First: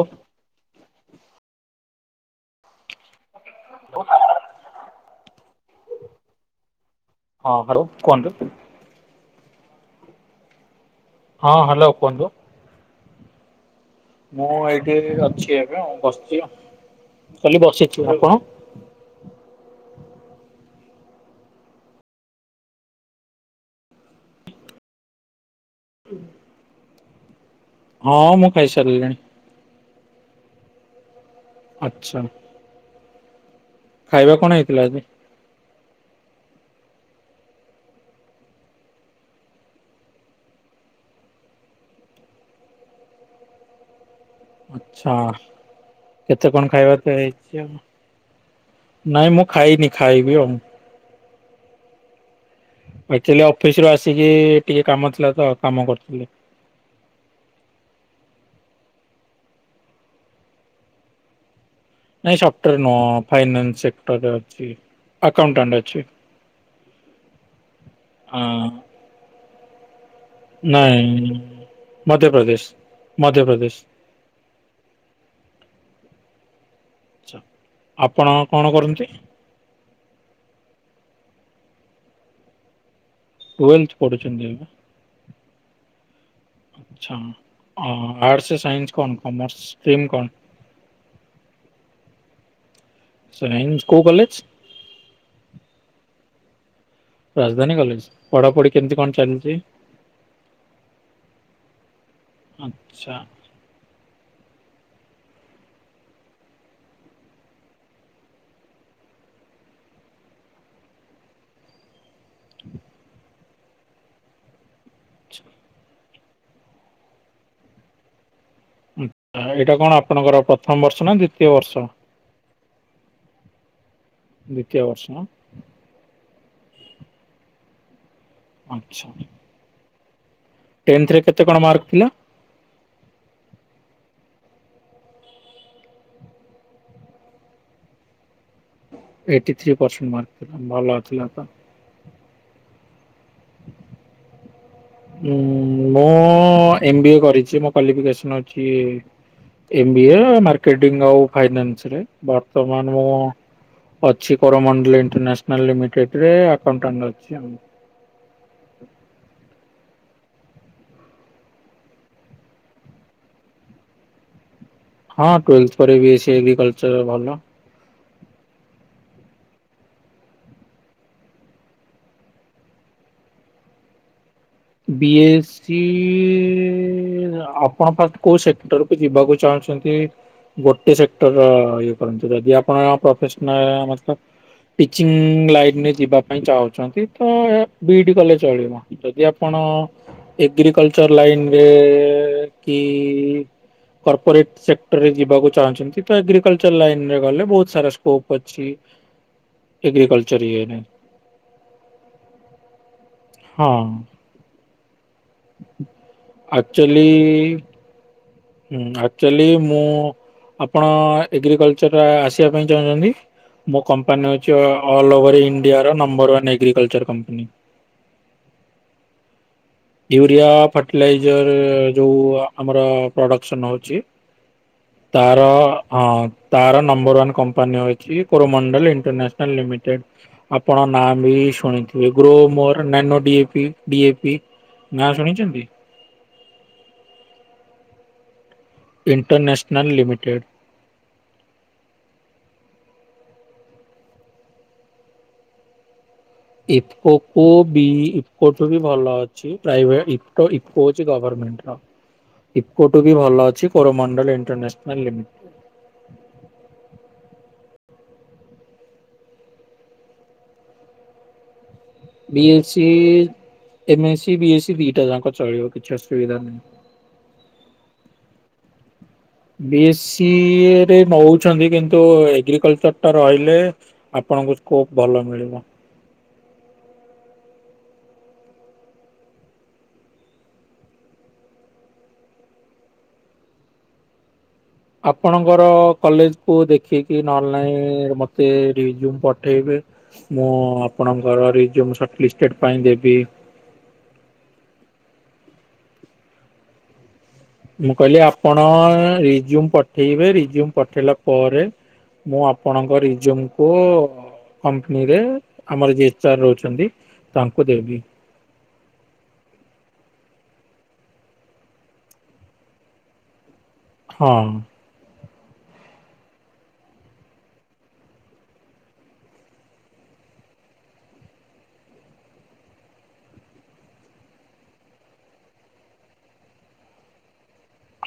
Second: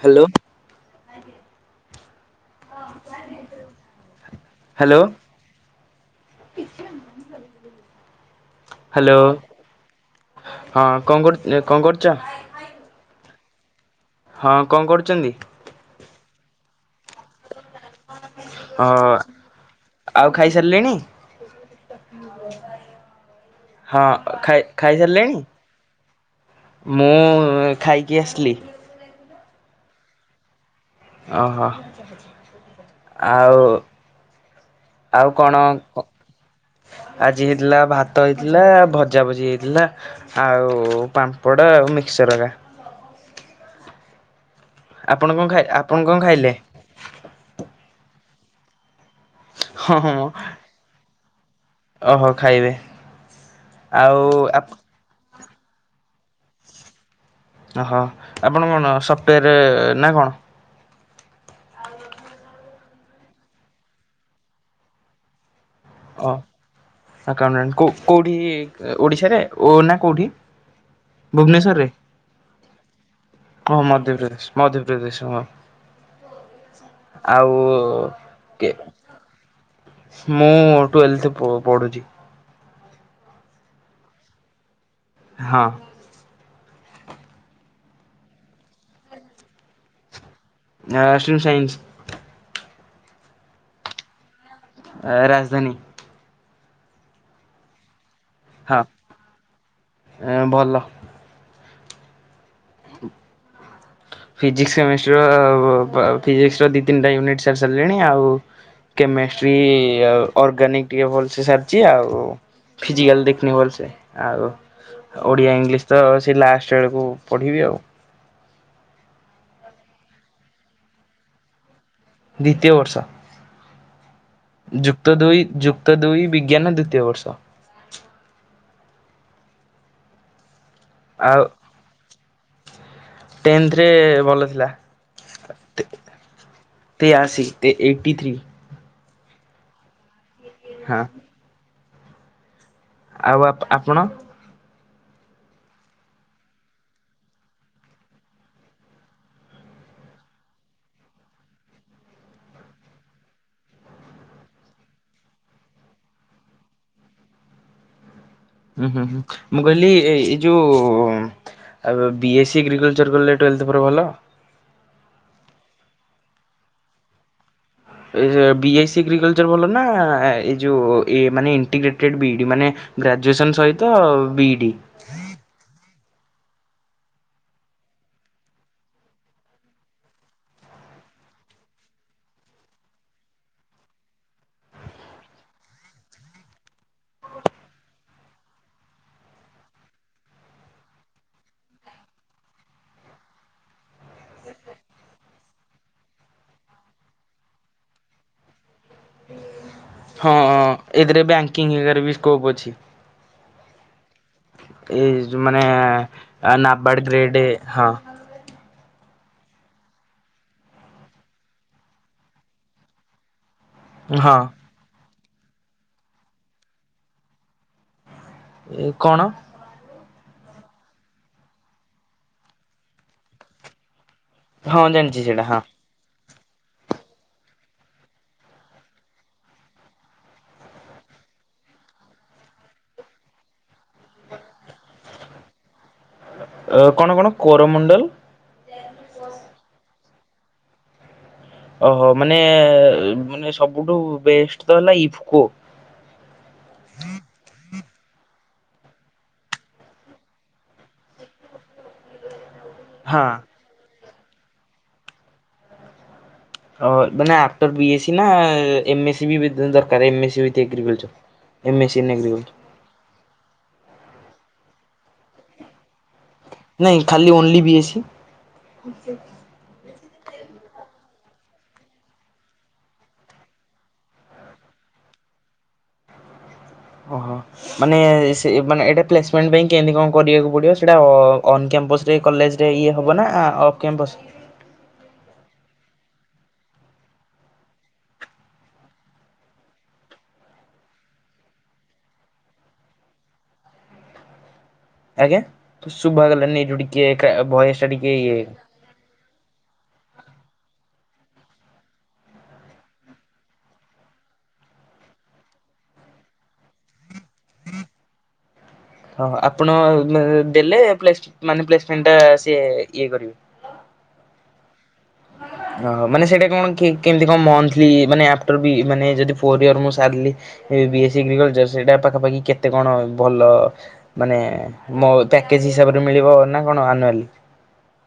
Hello. Hello. ହଁ hello କୁହନ୍ତୁ। Hello. ହଁ ହଁ କଣକ କଣ ହ୍ୟାଲୋ କରୁଛ? କୁହନ୍ତୁ। ହଁ ମୁଁ କଣ ଏଇଠି କରୁଛନ୍ତି? ଅଛି ଏବେଉ ବସିଛି ଆଉ। ଖାଲି ବସିଛୁ ଆଉ କଣ? ହଁ। ଆଉ ଖାଇସାରିଲେଣି। ହଁ ଖାଇ ଖାଇସାରିଲେଣି? ମୁଁ ଖାଇକି ଆସିଲି। ଚାଲିଲେଣି। ଅହଃ ଆଚ୍ଛା ଆଉ ଖାଇବା କଣ ହେଇଥିଲା ଆଜି? ଆଉ କଣ ଆଜି ହେଇଥିଲା ଭାତ ହେଇଥିଲା ଭଜା ଭଜି ହେଇଥିଲା। ଆଉ ପାମ୍ପଡ଼ ଆଉ ମିକ୍ସଚରଗା। ଆଛା ଆପଣ କଣ ଖାଇ ଆପଣ କଣ କେତେ ଖାଇଲେ? କଣ ଖାଇବା ତ ହେଇଛି ଆଉ? ନାଇଁ ମୁଁ ଖାଇନି ହଁ ହଁ ଖାଇବି ଆଉ। ଓହୋ ଖାଇବେ ଏକ୍ଚୁଲି ଅଫିସରୁ ଆଉ ଆସିକି ଟିକେ କାମ ଥିଲା ତ କାମ କରୁଥିଲେ। ଅହଃ ଆପଣ କଣ ସଫ୍ଟୱେର ନା କଣ? ନାଇଁ ସଫ୍ଟାର ନୁହଁ। ଫାଇନାନ୍ସ ସେକ୍ଟର ଅଛି। ଆକାଉଣ୍ଟାଣ୍ଟ ଅଛି। ଓ ଆକାଉଣ୍ଟ କୋ କୋଉଠି ଆଁ ଓଡିଶାରେ ଓ ନା କୋଉଠି? ନାଇଁ ଭୁବନେଶ୍ୱରରେ ମଧ୍ୟପ୍ରଦେଶ। ମଧ୍ୟପ୍ରଦେଶ ଓ ମଧ୍ୟପ୍ରଦେଶ ମଧ୍ୟପ୍ରଦେଶ ହଁ। ଆଚ୍ଛା ଆଉ ଆପଣ କଣ କେ କରନ୍ତି ମୁଁ ଟୁଏଲର୍ଥ ପ ପଢୁଛି। ଟୁଏଲ୍ର୍ଥ ପଢୁଛନ୍ତି ଏବେ। ହଁ। ଆଚ୍ଛା ଆର୍ଟସ, ସାଇନ୍ସ, କଣ କମର୍ସ ଷ୍ଟ୍ରିମ୍ କଣ? ନା ଆର୍ଟ୍ସଉ ସାଇନ୍ସ। ସୁନାଇନି କଉ କଲେଜ? ଆ ରାଜଧାନୀ। ରାଜଧାନୀ କଲେଜ ପଢାପଢି କେମିତି କଣ ଚାଲିଛି? ଆ ଭଲ। ଆଚ୍ଛା। ଫିଜିକସ କେମିଷ୍ଟିର ର ଫିଜିକ୍ସର ଦି ତିନିଟା ୟୁନିଟ୍ ସାର ସାରିଲିଣି ଆଉ କେମେଷ୍ଟ୍ରି ଆଉ ଅର୍ଗାନିକ ଟିକେ ଭଲ ସାରଛି ଫିଉିଜିକାଲ [unintelligible] ହଲ୍ ସେ। ଆଉ ଓଡ଼ିଆ ଇଂଲିଶ ତ ସେ ଲାଷ୍ଟକୁ ପଢ଼ିବି ଆଉ। ହୁଁ ଏଇଟା କଣ ଆପଣଙ୍କର ପ୍ରଥମ ବର୍ଷ ନା ଦ୍ଵିତୀୟ ବର୍ଷ? ଦ୍ୱିତୀୟ ବର୍ଷ ଦ୍ଵିତୀୟ ବର୍ଷ ଯୁକ୍ତ ନା? ଦୁଇ ଯୁକ୍ ଯୁକ୍ତ ଦୁଇ ବିଜ୍ଞାନ ଦ୍ୱିତୀୟ ବର୍ଷ। ଆଚ୍ଛା। ଟେନ୍ତ ରେ କେତେ କଣ ମାର୍କ ଥିଲା? ଟେନ୍ତରେ ଭଲ ଥିଲା। ତେଆସି eighty three. Eighty three percent mark ଥିଲା ହଁ ଭଲଥିଲା ତ। ଆଉ ଆପ ଆପଣ! ଉଁ ମୁଁ ଏମ ବି ଏ କରିଛି ମୋ କ୍ୱାଲିଫିକେସନ୍ ଅଛି। ମ୍ ଵି ଏ ଆଉ ମାର୍କେଟିଙ୍ଗ ଆଉ ଫାଇନାନ୍ସ ରେ ବର୍ତ୍ତମାନ ମୁଁ ଅଛି କରୋରମଣ୍ଡଲ ଇଣ୍ଟରନ୍ୟାସନାଲ ଲିମିଟେଡ ରେ [unintelligible] ହୁଁ ହୁଁ ହୁଁ ମୁଁ କହିଲି ଏଇ ଯୋଉ ଆଉ ବି ଏସି ସ ଏଗ୍ରିକଲଚର୍ କଲେ ଟୁଏଲ୍ଥ ପରେ ଭଲ। ହଁ ଟୁଏଥ୍ ପରେ ବି ଏଗ୍ରିକଲଚର ଭଲ। A B I C agriculture ଭଲ ନାଁ ଏ ଯଉ ମାନେ ଇଣ୍ଟିଗ୍ରେଟେଡ ବିଇଡି ମାନେ ଗ୍ରାଜୁଏସନ୍ ସହିତ ବିଇଡି। ବି ଏସ୍ ସି ଆପଣ ଫାଷ୍ଟ କୋଉ ସେକ୍ଟର କୁ ଯିବାକୁ ଚାହୁଁଛନ୍ତି। ଗୋଟେ ସେକ୍ଟର ଇଏ କରନ୍ତୁ ଯଦି ଆପଣ ପ୍ରଫେସନାଲ ମତ ପିଚିଂ ଲାଇନ୍ ରେ ଯିବା ପାଇଁ ଚାହୁଁଚନ୍ତି ତ ବିଡି କଲେ ଚଳିବ। ଆପଣ ଏଗ୍ରିକଲଚର ଲାଇନ୍ ରେ କି କର୍ପୋରେଟ ସେକ୍ଟରରେ ଯିବାକୁ ଚାହୁଁଛନ୍ତି ତ ଏଗ୍ରିକଲଚର ଲାଇନରେ ଗଲେ ବହୁତ୍ ସାରା ସ୍କୋପ ଅଛି। ଏଗ୍ରିକଲଚର ହଁ ଇଏରେ ଏଥିରେ ବ୍ୟାଙ୍କିଙ୍ଗ୍ ରେ ବି ସ୍କୋପ୍ ଅଛି। ହଁ। ଏଇ ମାନେ ନାବାଡ଼ ଗ୍ରେଡ଼୍ ଆକ୍ଚୁଆଲି ହଁ। ହୁଁ ଆକ୍ଚୋଲି ମୁଁ ଆପଣ ଏଗ୍ରିକଲଚର ଆସିବା ପାଇଁ ଚାହୁଁଚନ୍ତି। ମୋ କମ୍ପାନୀ ହଁ ହଉଚି ଅଲ ଓଭର ଇଣ୍ଡିଆର ନମ୍ବର ୱାନ୍ ଏଗ୍ରିକଲଚର କମ୍ପାନୀ। ଏ କଣ? ୟୁରିଆ ଫର୍ଟିଲାଇଜର ଯୋଉ ଆମର ପ୍ରଡକ୍ସନ ହଉଚି। ହଁ ଜାଣିଛି ସେଇଟା ତାର ହଁ ହଁ ତାର ନମ୍ବର ୱାନ କମ୍ପାନୀ ଅଛି କୋରମଣ୍ଡଲ ଇଣ୍ଟରନ୍ୟାସନାଲ୍ ଲିମିଟେଡ୍। ଆପଣ ନାଁ ବି ଶୁଣିଥିବେ ଗ୍ରୋ ମୋର ଡିଏପି ଡିଏପି। ନାଁ ଶୁଣିଚନ୍ତି। ଅ କଣ କଣ କୋରମଣ୍ଡଲ? ଇ ଣ୍ଟରନେସନାଲ୍ ଲିମିଟେଡ଼୍। ଓହୋ ମାନେ ମାନେ ସବୁଠୁ ବେଷ୍ଟ ତ ହେଲା ଇକୋ। ଇଫୋଫୋ ବି ଇପୋଟ୍ ବି ଭଲ ଅଛି। ଚି ପ୍ରାଇଭେଟେ ଇ କୋ ଗଭର୍ନମେଣ୍ଟ ର। ଇକୋଟୁ ବି ହଁ। ଭଲ ଅଛି କୋରମଣ୍ଡଲ ଇଣ୍ଟରନ୍ୟାସନାଲ୍ ଲିମିଟେ। [unintelligible] ବି [unintelligible] S C ଏମେ AC B S ଦିଟା ଯାକ ଚଳିବ। କିଛି ଅସୁବିଧା ନାହିଁ। ନାଇଁ ଖାଲି only B S C. B S ସିରେ ନଉଚନ୍ତି କିନ୍ତୁ ଏଗ୍ରିକଲଚର ଟା ରହିଲେ। ଆପଣଙ୍କୁ କୋବ ଭଲ ମିଳିବ। ଓହୋ। ମାନେ ସେ ମାନେ ଏଇଟା ପ୍ଲେସମେଣ୍ଟ ପାଇଁ କେମିତି କଣ କରିବାକୁ ପଡ଼ିବ ସେଇଟା ଅନ୍ କ୍ୟାମ୍ପସ। ସେ କଲେଜ ରେ ଇଏ ହେବ ନାଁ ଅ କ୍ୟାମ୍ପସ୍। ଆପଣଙ୍କର କଲେଜ କୁ ଦେଖିକି ନହେଲେ ନାଇଁ ମତେ ରିନୁ ପଠେଇବେ। ମୁଁ ଆପଣଙ୍କର [unintelligible] ପାଇଁ ଦେବି। ଆଜ୍ଞା ତ ଶୁଭାଗଲା [unintelligible] କିଏ କାବ୍ ମୁଁ କହିଲି ଆପଣ ରିଜୁମ୍ ପଠେଇବେ ରିଜୁମ୍ ପଠେଇଲା ପରେ ମୁଁ ଆପଣଙ୍କ ରିଜୁମ୍ କୁ କମ୍ପାନୀରେ ଆମର ଯିଏ ସାର୍ ରହୁଚନ୍ତି ତାଙ୍କୁ ଦେବି। ହଁ ଆପଣ ଦେଲେ ପ୍ଲେସ ମାନେ ପ୍ଲେସମେଣ୍ଟ ଟା ସିଏ ଇଏ କରିବେ ହଁ ଓ ମାନେ ସେଇଟା କଣ କେମିତି କଣ ମନ୍ଥଲି ମାନେ ଆଫ୍ଟର ବି ମାନେ ଯଦି ଫୋର୍ ଇୟର ମୁଁ ସାରିଲି ଏ ବି ଏସ୍ ଏଗ୍ରିକଲଚର ସେଇଟା ପାଖାପାଖି କେତେ କଣ ଭଲ ମାନେ ମୋ ପ୍ୟାକେଜ୍ ହିସାବରେ ମିଳିବ ନା କଣ ଆନୁଆଲି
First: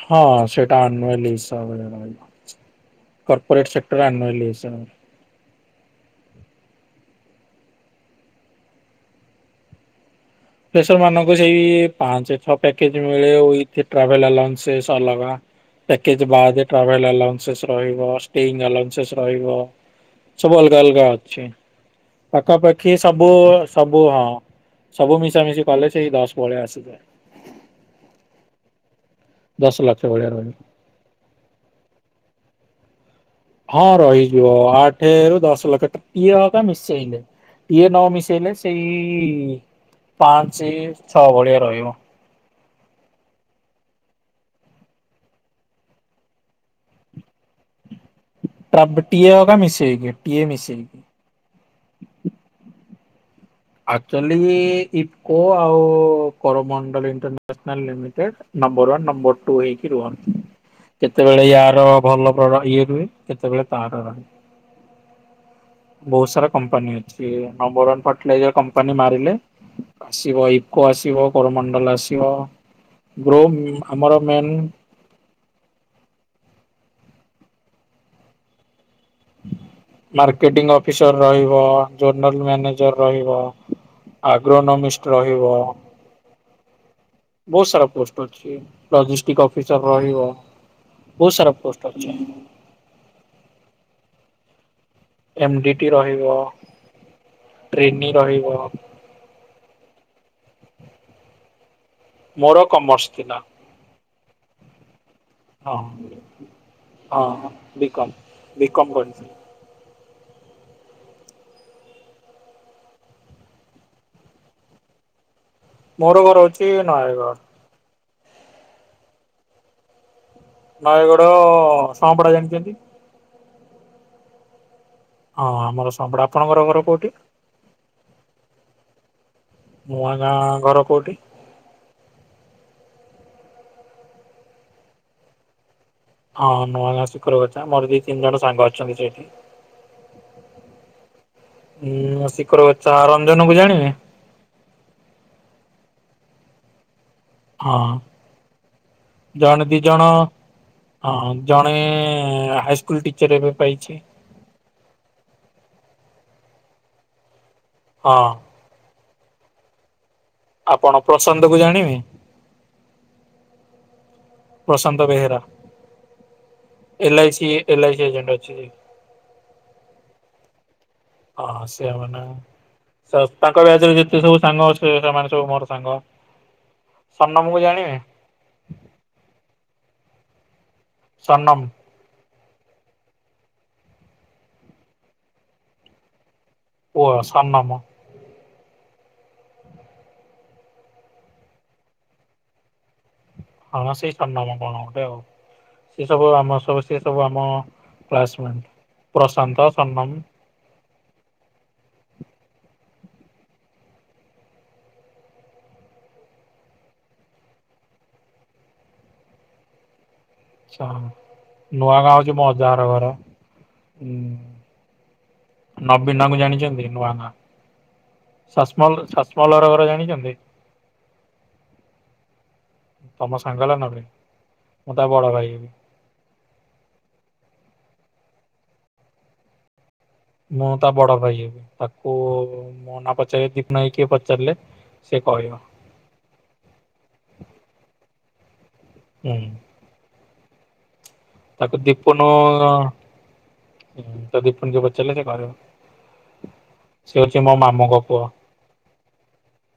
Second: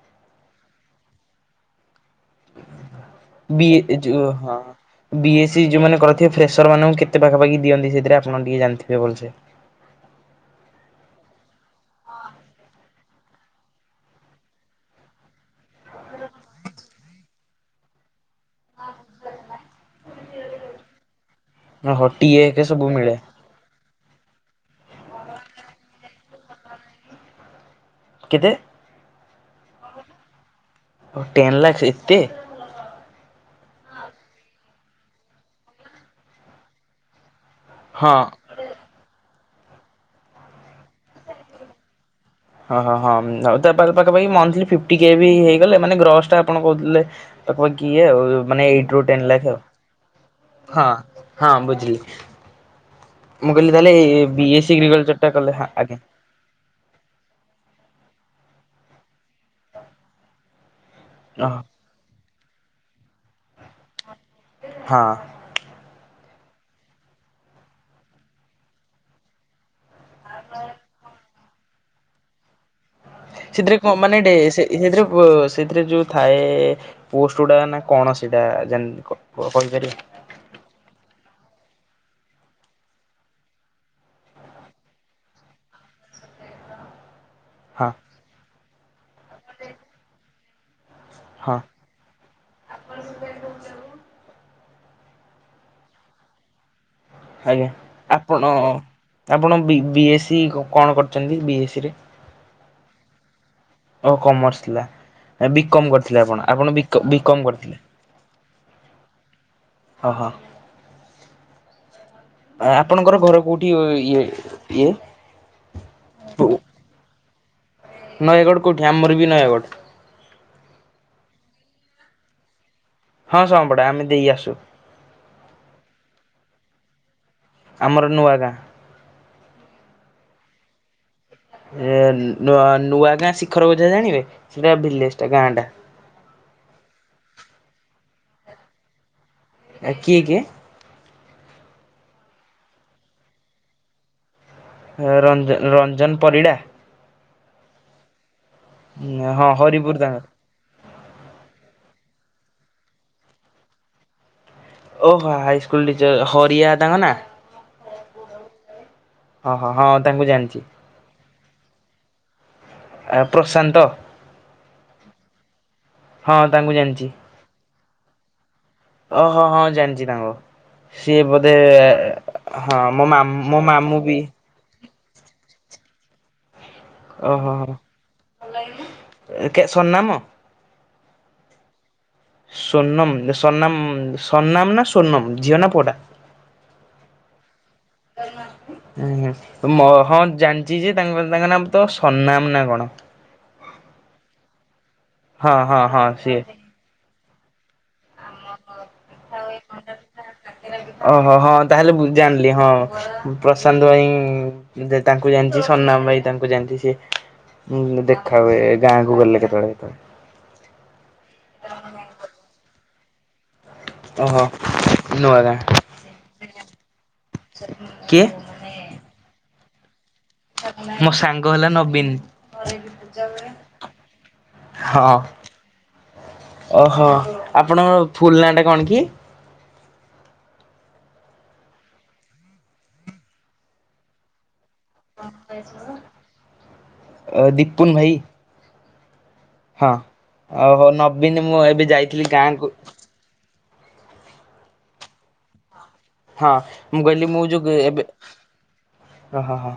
ହଁ ସେଇଟା ଆନୁଆଲି ହିସାବରେ ରହିବ ବି କର୍ପୋରେଟ ସେକ୍ଟରରେ ଯୋଉ ଆନୁଆଲି ହଁ। ହିସାବ ବି ଏ ସି ଯୋଉମାନେ କରିଥିବେ ଫ୍ରେସର ମାନଙ୍କୁ କେତେ ପାଖାପାଖି ଦିଅନ୍ତି ସେଥିରେ ଆପଣ ଟିକେ ଜାଣିଥିବେ ଭଲ ସେ ଫ୍ରେସର ମାନଙ୍କୁ ସେଇ ପାଞ୍ଚ ଛଅ ପ୍ୟାକେଜ ମିଳେ ୱିକ ଟ୍ରାଭେଲ ଆଲାଉନସେନ୍ସ ଅଲଗା ପ୍ୟାକେଜ ବାଦେ ଟ୍ରାଭେଲ ଆଲାଉନସେନ୍ସ ରହିବ ଷ୍ଟ୍ରିଙ୍ଗ ଆଲାଉନସେନ୍ସ ରହିବ ସବୁ ଅଲଗା ଅଲଗା ଅଛି ଓହୋ ଟି ଏ ହେରିକା ପାଖାପାଖି ମିଳେ ସବୁ ସବୁ ହଁ ସବୁ ମିଶାମିଶି କଲେ ସେଇ ଦଶ ଭଳିଆ ଆସିଯାଏ କେତେ ଦଶ ଲକ୍ଷ ଭଳିଆ ରହେ ଓ ଟେନ୍ ଲାଖ ଏତେ ହଁ ରହିଯିବ ଆଠ ରୁ ଦଶ ଲକ୍ଷ ଇଏ ହକା ମିଶେଇଲେ ଇଏ ନ ହଁ ମିଶେଇଲେ ସେଇ ପାଞ୍ଚ ଛଅ ଭଳିଆ ରହିବ ହଁ ହଁ ହଁ ଆଉ ତା ପାଖପାଖି ମନ୍ଥଲି ଫିଫ୍ଟୀ କେ ବି ହେଇଗଲେ ମାନେ ଗ୍ରସ୍ ଟା ଆପଣ କହୁଥିଲେ ତାକୁ ଆଉ କିଏ ଆଉ ମାନେ ତାପ ଏଇଟି ରୁ ଟେନ ଟିଏ ଲାକ୍ଷେ ହକା ଆଉ ମିଶେଇକି ଟିଏ ହଁ ମିଶେଇକି। ହଁ ବୁଝିଲି ମୁଁ କହିଲି ତାହେଲେ ଆକ୍ଚୁଆଲି ବି ଏ ସି ଏଗ୍ରୀ କଲଚର ଟା ଇଫକୋ କଲେ ହଁ ଆଉ ଆଜ୍ଞା Coromandel international limited number one number two ହେଇକି ରୁହନ୍ତି କେତେବେଳେ ଓହୋ ୟାର ଭଲ ପ୍ର ଇଏ ରୁହେ କେତେବେଳେ ତାର ରହେ ହଁ ବହୁତ ସାରା କମ୍ପାନୀ ଅଛି ନମ୍ବରୱାନ ପଟନାୟ କମ୍ପାନୀ ମାରିଲେ ଆସିବ ଇକୋ ଆସିବ କରମଣ୍ଡଲ ଆସିବ ଗ୍ରୋ ସେଥିରେ କଣ ଆମର ମାନେ ଡେ ମେନ୍ ସେ ସେଥିରେ ସେଥିରେ ଯୋଉ ଥାଏ ପୋଷ୍ଟ ଗୁଡା ନା କଣ ସେଇଟା ଜାଣିନି କ କହିପାରିବେ ମାର୍କେଟିଙ୍ଗ ଅଫିସର ରହିବ ଜର୍ନାଲ ମ୍ୟାନେଜର ରହିବ ଆଗ୍ରନ ମିଷ୍ଟ ରହିବ ବହୁତ ସାରା ହଁ ପୋଷ୍ଟ ଅଛି ଲଜେଷ୍ଟିକ ଅଫିସର ରହିବ ବହୁତ ସାରା ହଁ ପୋ ଷ୍ଟ ଅଛି ଏମ ଡି ଟି ରହିବ ଆଜ୍ଞା ଟ୍ରେନିଂ ଆପଣ ରହିବ ଆପଣ ବି ବି ଏସ୍ ସି କଣ କରିଛନ୍ତି ବି ଏସ୍ ସି ରେ ମୋର କମର୍ସ ଥିଲା ଓ କମର୍ସ ଥିଲା ହଁ ବିକମ୍ କରିଥିଲେ ଆପଣ ଆପଣ ବିକ ବିକମ୍ ହଁ କରିଥିଲେ ବିକମ୍ ବିକମ୍ କରିଥିଲି ହଁ ହଁ ଆ ଆପଣଙ୍କର ଘର କୋଉଠି ଇଏ ଇଏ ମୋର ଘର ହଉଛି ନୟାଗଡ଼ ନୟାଗଡ଼ କୋଉଠି ଆମର ବି ନୟାଗଡ଼ ନୟାଗଡ ସଅଁପଡା ଜାଣିଛନ୍ତି ହଁ ସଅଁପଡା ଆମେ ଦେଇ ଆସୁ ହଁ ଆମର ସଅଁପଡା ଆପଣଙ୍କର ଘର କୋଉଠି ଆମର ନୂଆ ଗାଁ ନୂଆ ଗାଁ ଘର କୋଉଠି ଏ ନୂଆ ନୂଆ ଗାଁ ଶିଖର ଗଜା ଜାଣିବେ ସେଟା ଭିଲେଜ ଟା ଗାଁ ଟା। ହଁ ହଁ ନୂଆ ଗାଁ ଶିଖର ଗଛା ମୋର ଦିଇ ତିନି ଜଣ ସାଙ୍ଗ ଅଛନ୍ତି ସେଇଠି। ଆ କିଏ କିଏ? ହୁଁ ଶୀଖର ଗଛା ରଞ୍ଜନକୁୁ ଜାଣିବେ? ରଞ୍ଜ ରଞ୍ଜନ ପରିଡ଼ା। ହଁ ହଁ ଜଣେ ଦି ହରିପୁର ଜଣ ହଁଁ ତାଙ୍କର। ହଁଁ ଜଣେ ହାଇସ୍କୁଲ ଟିଚର୍ ଏବେ ପାଇଛି। ଓହୋ ହାଇ ସ୍କୁଲ ଟିଚର ହରିଆ ତାଙ୍କ ନା? ହଁ। ଓ ହୋ ହଁ ତାଙ୍କୁ ଜାଣି ଆପଣ ପ୍ରଶାନ୍ତ କୁ ଜାଣିବେ? ଆ ପ୍ରଶାନ୍ତ? ପ୍ରଶାନ୍ତ ବେହେରା ହଁ ତାଙ୍କୁ ଜାଣିଛି। L I C L I C agent ଅଛି। ଓହୋ ହଁ ଜାଣିଛି ତାଙ୍କ। ସିଏ ବୋଧେ ହଁ ସେ ମାନେ ହଁ ମୋ ମା ତାଙ୍କ ମୋ ବ୍ୟାଚରେ ମାମୁଁ ଯେତେ ବି। ସବୁ ସାଙ୍ଗ ସେ ସେମାନେ ସବୁ ମୋର ସାଙ୍ଗ। ଓହୋ ସନମକୁ ଜାଣିବେ ହୋ କେ ସର୍ନାମ? ସନମ୍। ସୁର୍ନମ ସନାମ ସର୍ନାମ ନା ସୁ୍ର୍ଣମ ଝିଅ ନା ପୁଅଟା? ପୁଅ ସନମ। କର ମା ଆଜ୍ଞା ମ ହଁ ଜାଣିଛି ଯେ ତାଙ୍କ ତାଙ୍କ ନାଁ ତ ସନାମ ନା କଣ? ହଁ ସେଇ ସନାମ କଣ ଗୋଟେ ଆଉ ହଁ ହଁ ସେ ହଁ ସବୁ ସିଏ। ଆମ ସବୁ ସେ ସବୁ ଆମ କ୍ଲାସମେଣ୍ଟ ପ୍ରଶାନ୍ତ, ସନମ। ଓହୋ ହଁ ତାହେଲେ ବୁ ଜାଣିଲି ହଁ ପ୍ରଶାନ୍ତ ଭାଇ ଯେ ତାଙ୍କୁ ଜାଣିଛି ସନାମ ଭାଇ ତାଙ୍କୁ ଜାଣିଛି ସିଏ ହୁଁ ଦେଖା ହୁଏ ଗାଁ କୁ ଗଲେ କେତେବେଳେ ହେତଳେ। ଆଛା ନୂଆ ଗାଁ ହୋଉଛି ମୋ ଅଜାହର ଘର। ଓହୋ ନୂଆ ଗାଁ। ହୁଁ ନବୀନାଙ୍କୁ ଜାଣିଛନ୍ତି ନୂଆଗାଁ କିଏ ସାସମଲ ସାସମଲହର ଘର ଜାଣିଛନ୍ତି? ମୋ ସାଙ୍ଗ ହେଲା ନବୀନ। ତମ ସାଙ୍ଗ ହେଲା ନବୀନ ମୁଁ ତା ହଁ। ବଡ ଭାଇ ହେବି। ଓହୋ ଆପଣଙ୍କ ଫୁଲ ନାଁଟା କଣ କି? ମୁଁ ତା ବଡ ଭାଇ ତାକୁ ମୋ ନାଁ ପଚାରିବେ ଦୀପୁନା ଭାଇ କିଏ ପଚାରିଲେ। ସେ କହିବ ଅ ଦିପୁନ ଭାଇ ହୁଁ। ହଁ ଆଉ ହଉ ନବୀନ ମୁଁ ତାକୁ ଏବେ ଯାଇଥିଲି ଗାଁକୁ ତାକୁ ଦୀପୁନ କିଏ ପଚାରିଲେ ସିଏ କହିବ। ହଁ ମୁଁ ସେ କହିଲି ହଉଛି ମୁଁ ମୋ ଯୋଗୁ ମାମୁଙ୍କ ଏବେ ପୁଅ ହଁ ହଁ ହଁ।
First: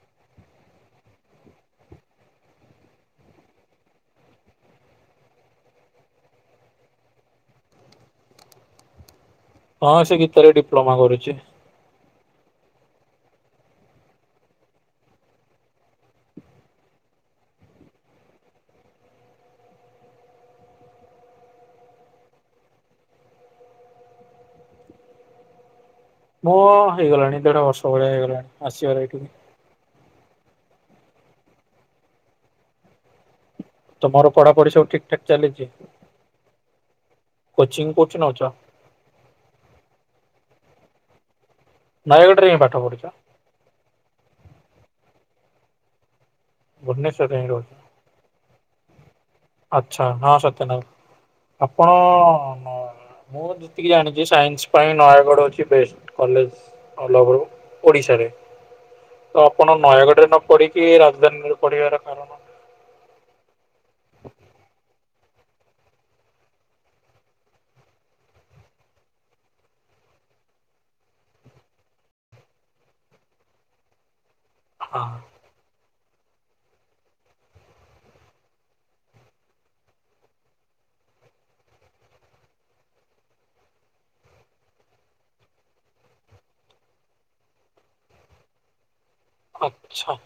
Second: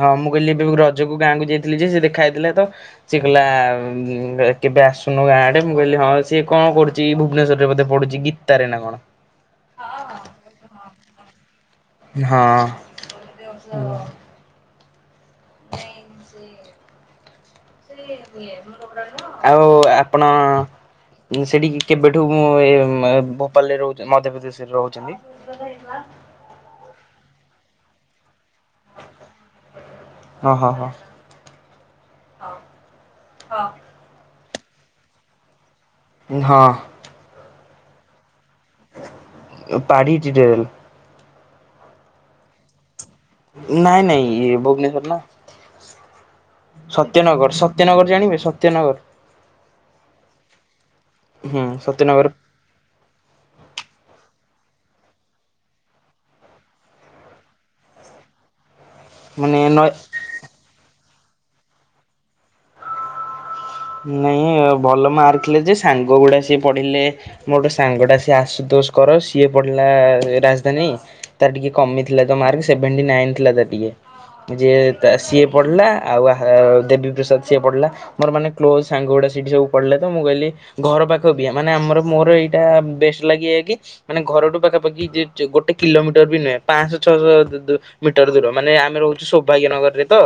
ହଁ ମୁଁ କହିଲି ଏବେକୁ ରଜକୁ ଗାଁକୁ ଯାଇଥିଲି ଯେ ସେ ଦେଖା ହେଇଥିଲା ତ ସିଏ କହିଲା କେବେ ଆସୁନଉ ଗାଁ ଆଡେ ମୁଁ କହିଲି ହଁ ସିଏ କଣ କରୁଛିକି ଭୁବନେଶ୍ୱରରେ ବୋଧେ ପଢୁଛି ଗୀ ତା ରେ ନା କଣ? ହଁ ସେ ଗୀତା ରେ ଡିପ୍ଲୋମା କରୁଛି। ହଁ। ହଁ। [unintelligible] ଆଉ ଆପଣ ଯୋ ସେଠିକି କେବେଠୁ ମୁଁ ଭୋପାଳରେ ରହୁ ମଧ୍ୟପ୍ରଦେଶରେ ରୋହୁଚନ୍ତି? [unintelligible] ମୁଁ ହେଇଗଲାଣି ଦେଢ ବର୍ଷ ଭଳିଆ ହେଇଗଲାଣି ଆସିବାର ଏଇଠିକି। ହଁ ହ ହ। ତମର ପଢାପଢି ସବୁ ଠିକ ଠାକ ଚାଲିଚି? ହଁ। କୋଚିଂ କୋଉଠି ନୋଉଚ? ବାଡ଼ି ଜିଡେଲ୍। ନୟାଗଡ଼ ରେ ହିଁ ପାଠ ପଢୁଚ? ନାଇଁ ନାଇଁ ଇଏ ଭୁବନେଶ୍ଵର ନା ଭୁବନେଶ୍ୱରରେ ହିଁ ସତ୍ୟନଗର ସ ରହୁଛ? ସତ୍ୟନଗର ଜାଣିବେ ସତ୍ୟନଗର? ଆଚ୍ଛା ହଁ ହୁଁ ସତ୍ୟନଗର ସତ୍ୟନଗର ଆପଣ ମୁଁ ଯେତିକି ଜାଣିଚି ସାଇନ୍ସ ପାଇଁ ନୟାଗଡ଼ ଅଛି ବେଷ୍ଟ କଲେଜ। [unintelligible] ଓଡିଶାରେ। ତ ଆପଣ ନୟାଗଡ ରେ ନ ପଢିକି ରାଜଧାନୀରେ ପଢିବାର କାରଣ? ନାଇଁ ଭଲ ମାର୍କ [unintelligible] ଯେ ସାଙ୍ଗ ଗୁଡା ସିଏ ପଢ଼ିଲେ ମୋର ଗୋଟେ ସାଙ୍ଗ ଟା ସିଏ ଆସୁଦୋଷ କର ସିଏ ପଢିଲା ରାଜଧାନୀ। ତାର ଟିକେ କମିଥିଲା ତ ମାର୍କ ସେଭେଣ୍ଟି ନାଇନ ଥିଲା ତାର ଟିକେ। ଯିଏ ହଁ ତା ସିଏ ପଢିଲା ଆଉ ଦେବୀ ପ୍ରସାଦ ସିଏ ପଢିଲା ମୋର ମାନେ ମୋ ସାଙ୍ଗଗୁଡ଼ା ସେଠି ସବୁ ପଢିଲେ ତ ମୁଁ କହିଲି ଘର ପାଖ ବି ମାନେ ଆମର ମୋର ଏଇଟା ବେଷ୍ଟ ଲାଗିଇଏକି? ମାନେ ଘରଠୁ ପାଖାପାଖି ଗୋଟେ କିଲୋମିଟର ବି ନୁହେଁ ପାଆଁଶ ଛଅଶଦୁ ମିଟର ଦୂର ମାନେ ଆମେ ରହୁଚୁ ସୌଭାଗ୍ୟ ନଗରରେ ଆଚ୍ଛା ତ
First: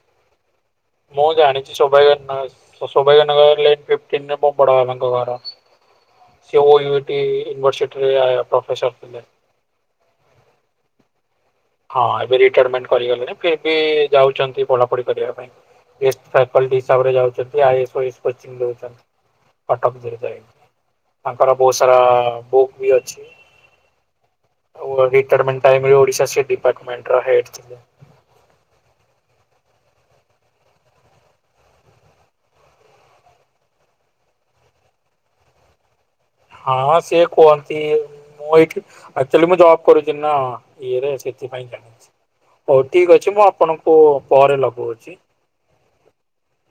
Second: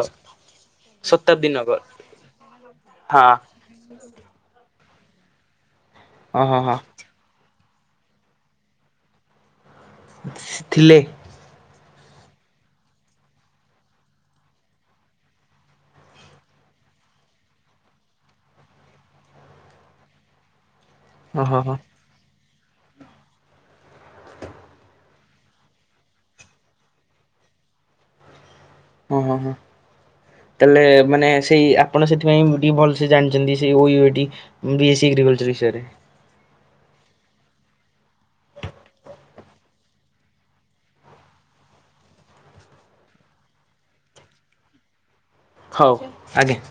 ଶତାବ୍ଦୀ ନଗର। [unintelligible] ତ ଶୋଭାଗ୍ୟ ହଁ ନଗର ଲାଇନ ଫିପଟିନ୍ ରେ ମୋ ବଡ଼ବାପା ଙ୍କ ଘର ସେ। ହଁ ହଁ ହଁ। [unintelligible] ର୍ସିଟି ଇନଭରସିଟରେ ପ୍ରଫେସର ଥିଲେ। ଥିଲେ? ହଁ ଏବେ ରିଟାୟାରମେଣ୍ଟ କରିଗଲେଣି ଫେ ବି ଯାଉଚ ନ୍ତି ପଢାପଢି କରିବା ପାଇଁ। [unintelligible] କଟକ [unintelligible] ତାଙ୍କର ଓହୋ ହୋ। ବୋହୁତ ସାରା ବୁକ୍ [unintelligible] [unintelligible] [unintelligible] ତାଲେ ମାନେ ସେଇ ଆପଣ ସେଥିପାଇଁ ଟିକେ ଭଲସେ ଜାଣିଚନ୍ତି ସେ [unintelligible] ବି ଏସ୍ ସି ଏଗ୍ରିକଲଚର ବିଷୟରେ। ହଁ ସେ କୁଅନ୍ତି। ମୁଁ ଏଇଠି ଆକ୍ଚୁଆଲି ମୁଁ ଜବ୍ କରୁଚି ନା ଇଏରେ ସେଥିପାଇଁ ଜାଣିଚି। ହୋଉ ଠିକ ଅଛି ମୁଁ ଆପଣଙ୍କୁ ପରେ ଲଗଉଚି। ହଉ ଆଜ୍ଞା।